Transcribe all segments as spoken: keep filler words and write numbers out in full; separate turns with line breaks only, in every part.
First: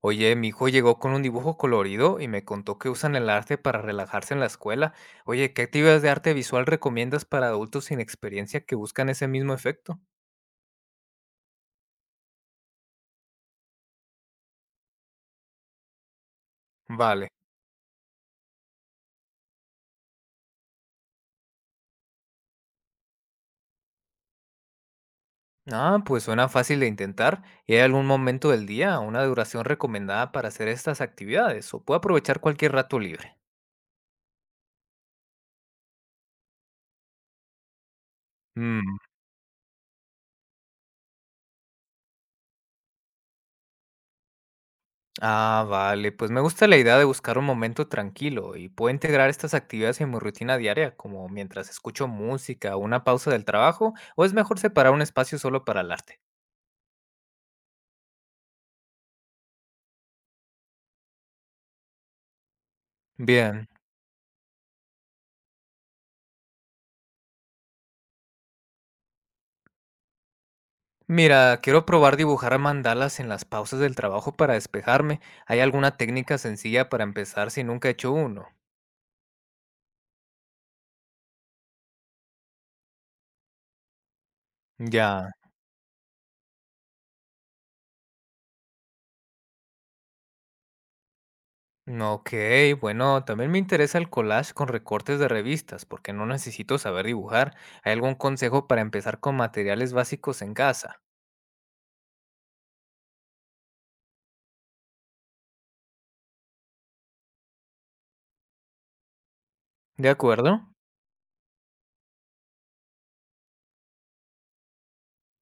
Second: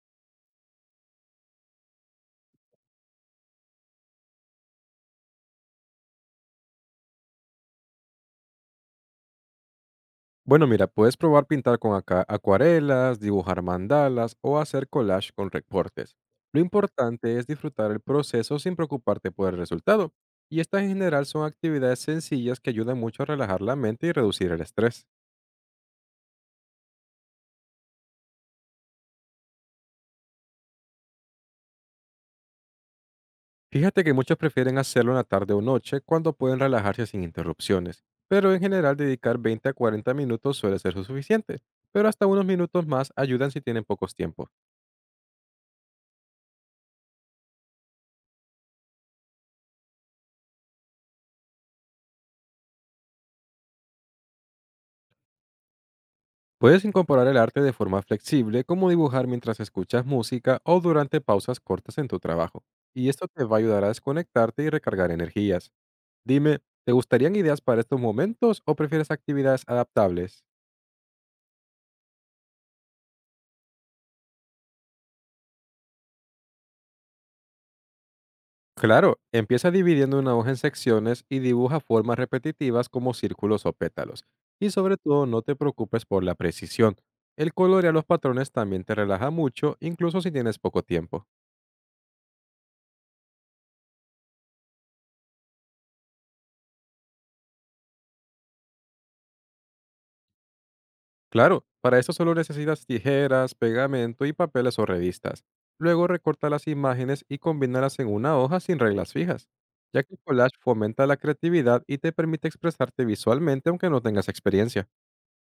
Oye, mi hijo llegó con un dibujo colorido y me contó que usan el arte para relajarse en la escuela. Oye, ¿qué actividades de arte visual recomiendas para adultos sin experiencia que buscan ese mismo efecto?
Bueno, mira, puedes probar pintar con aca- acuarelas, dibujar mandalas o hacer collage con recortes. Lo
Vale.
importante es disfrutar el proceso sin preocuparte por el resultado. Y estas en general son actividades sencillas que ayudan mucho a relajar la mente y reducir el estrés.
Ah, pues suena fácil de intentar. ¿Y hay algún momento del día, o una duración recomendada para hacer estas actividades? ¿O puedo aprovechar cualquier rato libre?
Fíjate que muchos prefieren hacerlo en la tarde o noche cuando pueden relajarse sin interrupciones, pero en general
Mm.
dedicar veinte a cuarenta minutos suele ser suficiente, pero hasta unos minutos más ayudan si tienen pocos tiempos.
Ah, vale, pues me gusta la idea de buscar un momento tranquilo y puedo integrar estas actividades en mi rutina diaria, como mientras escucho música o una pausa del trabajo, o es mejor separar un espacio solo para el arte.
Puedes incorporar el arte de forma flexible, como dibujar mientras escuchas música o durante pausas cortas en tu trabajo. Y esto te va a
Bien,
ayudar a desconectarte y recargar energías. Dime, ¿te gustarían ideas para estos momentos o prefieres actividades adaptables?
mira, quiero probar dibujar a mandalas en las pausas del trabajo para despejarme. ¿Hay alguna técnica sencilla para empezar si nunca he hecho uno?
Claro, empieza dividiendo una hoja en secciones y dibuja formas repetitivas como círculos o pétalos. Y sobre todo,
Ya.
no te preocupes por la precisión. El color y los patrones también te relaja mucho, incluso si tienes poco tiempo.
Ok, bueno, también me interesa el collage con recortes de revistas, porque no necesito saber dibujar. ¿Hay algún consejo para empezar con materiales básicos en casa?
Claro, para esto solo necesitas tijeras, pegamento y papeles o revistas. Luego recorta las imágenes y combínalas en una hoja sin reglas fijas, ya
De
que el collage
acuerdo.
fomenta la creatividad y te permite expresarte visualmente aunque no tengas experiencia.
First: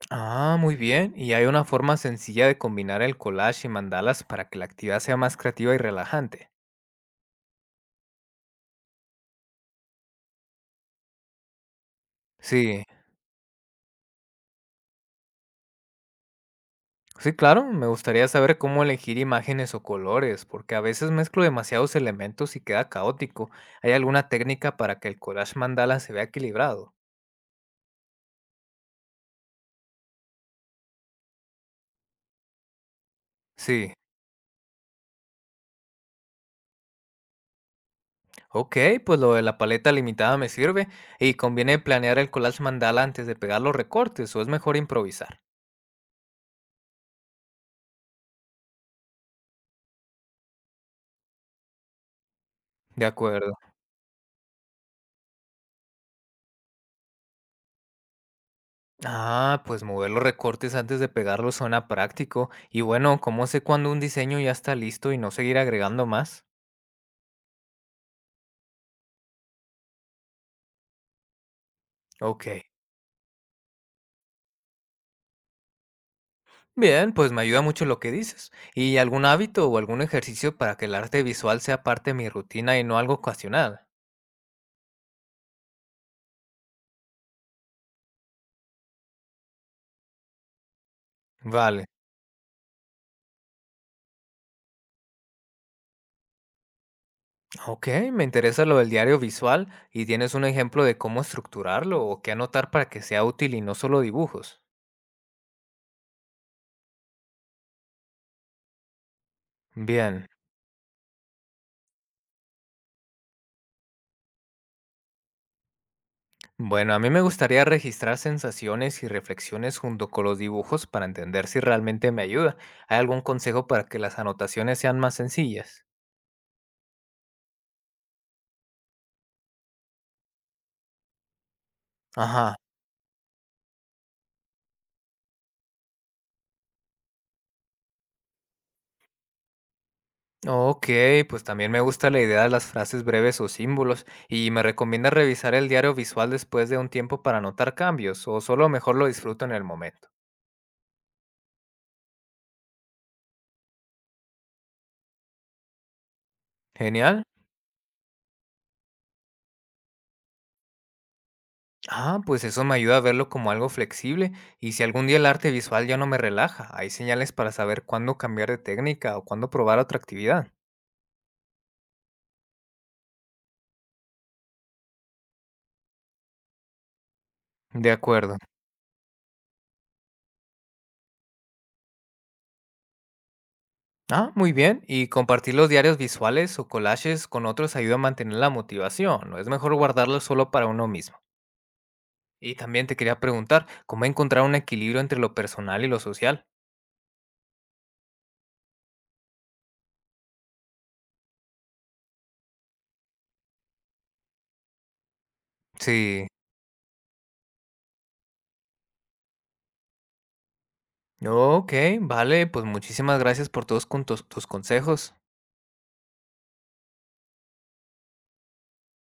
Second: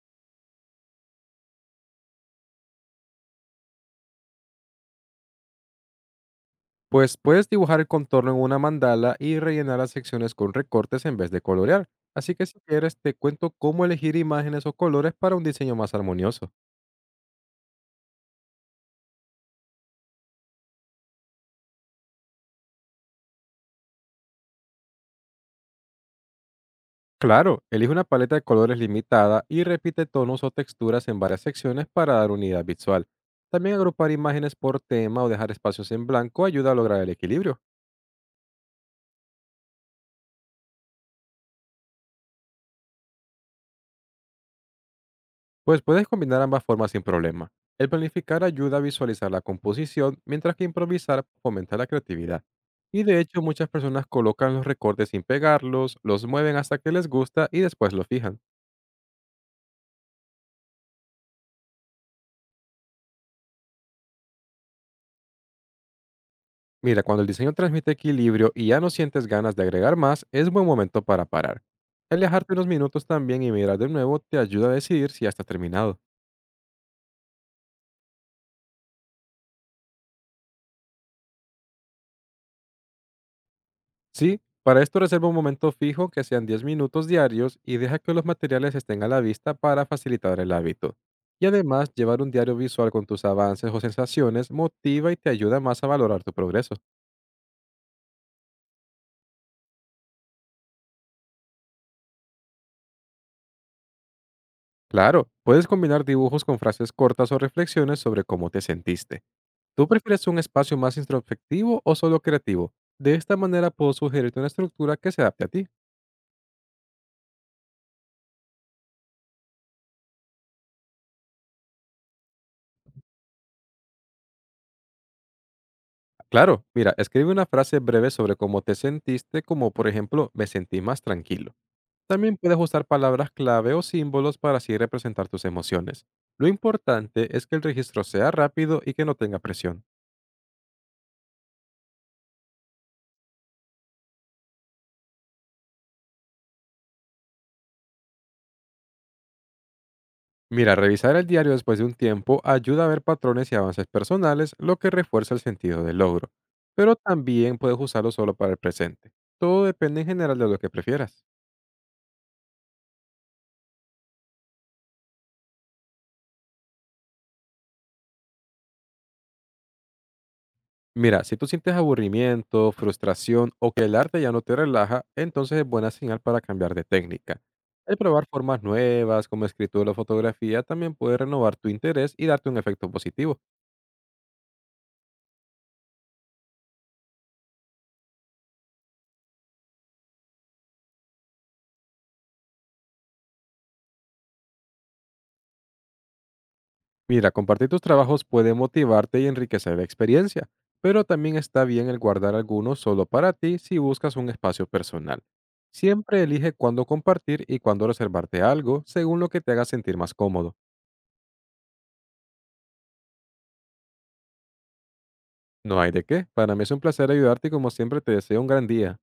Ah, muy bien. ¿Y hay una forma sencilla de combinar el collage y mandalas para que la actividad sea más creativa y relajante?
Pues puedes dibujar el contorno en una mandala y rellenar las secciones con recortes en vez de colorear. Así que si
Sí,
quieres te cuento cómo elegir imágenes o colores para un diseño más armonioso.
sí, claro. Me gustaría saber cómo elegir imágenes o colores, porque a veces mezclo demasiados elementos y queda caótico. ¿Hay alguna técnica para que el collage mandala se vea equilibrado?
Claro, elige una paleta de colores limitada y repite tonos o texturas en varias secciones para dar unidad visual. También
Sí.
agrupar imágenes por tema o dejar espacios en blanco ayuda a lograr el equilibrio,
Ok, pues lo de la paleta limitada me sirve. ¿Y conviene planear el collage mandala antes de pegar los recortes o es mejor improvisar?
pues puedes combinar ambas formas sin problema. El planificar ayuda a visualizar la composición, mientras que improvisar fomenta la creatividad. Y
De
de hecho
acuerdo.
muchas personas colocan los recortes sin pegarlos, los mueven hasta que les gusta y después los fijan.
Ah, pues mover los recortes antes de pegarlos suena práctico. Y bueno, ¿cómo sé cuándo un diseño ya está listo y no seguir agregando más?
Mira, cuando el diseño transmite equilibrio y ya no sientes ganas de agregar más, es buen momento para parar.
Ok.
Alejarte unos minutos también y mirar de nuevo te ayuda a decidir si ya está terminado.
Bien, pues me ayuda mucho lo que dices. ¿Y algún hábito o algún ejercicio para que el arte visual sea parte de mi rutina y no algo ocasional?
Sí, para esto reserva un momento fijo que sean diez minutos diarios y deja que los materiales estén a la vista para facilitar el hábito. Y
Vale.
además, llevar un diario visual con tus avances o sensaciones motiva y te ayuda más a valorar tu progreso.
Ok, me interesa lo del diario visual y tienes un ejemplo de cómo estructurarlo o qué anotar para que sea útil y no solo dibujos.
Claro, puedes combinar dibujos con frases cortas o reflexiones sobre cómo te sentiste. ¿Tú prefieres
Bien.
un espacio más introspectivo o solo creativo? De esta manera puedo sugerirte una estructura que se adapte a ti.
Bueno, a mí me gustaría registrar sensaciones y reflexiones junto con los dibujos para entender si realmente me ayuda. ¿Hay algún consejo para que las anotaciones sean más sencillas?
Claro, mira, escribe una frase breve sobre cómo te sentiste, como por ejemplo, me sentí más tranquilo. También
Ajá.
puedes usar palabras clave o símbolos para así representar tus emociones. Lo importante es que el registro sea rápido y que no tenga presión.
Ok, pues también me gusta la idea de las frases breves o símbolos. ¿Y me recomienda revisar el diario visual después de un tiempo para notar cambios o solo mejor lo disfruto en el momento?
Mira, revisar el diario después de un tiempo ayuda a ver patrones y avances personales, lo que refuerza el sentido del logro. Pero
Genial.
también puedes usarlo solo para el presente. Todo depende en general de lo que prefieras.
Ah, pues eso me ayuda a verlo como algo flexible. Y si algún día el arte visual ya no me relaja, ¿hay señales para saber cuándo cambiar de técnica o cuándo probar otra actividad?
Mira, si tú sientes aburrimiento, frustración o que el arte ya no te relaja, entonces es buena señal para cambiar de técnica.
De
El probar
acuerdo.
formas nuevas como escritura o fotografía también puede renovar tu interés y darte un efecto positivo.
Ah, muy bien. Y compartir los diarios visuales o collages con otros ayuda a mantener la motivación, ¿no? Es mejor guardarlos solo para uno mismo. Y también te quería preguntar, ¿cómo encontrar un equilibrio entre lo personal y lo social?
Mira, compartir tus trabajos puede motivarte y enriquecer la experiencia, pero también está bien el guardar algunos solo para ti si buscas un espacio personal. Siempre
Sí.
elige cuándo compartir y cuándo reservarte algo según lo que te haga sentir más cómodo.
Ok, vale, pues muchísimas gracias por todos con tus tus consejos.
No hay de qué. Para mí es un placer ayudarte y como siempre te deseo un gran día.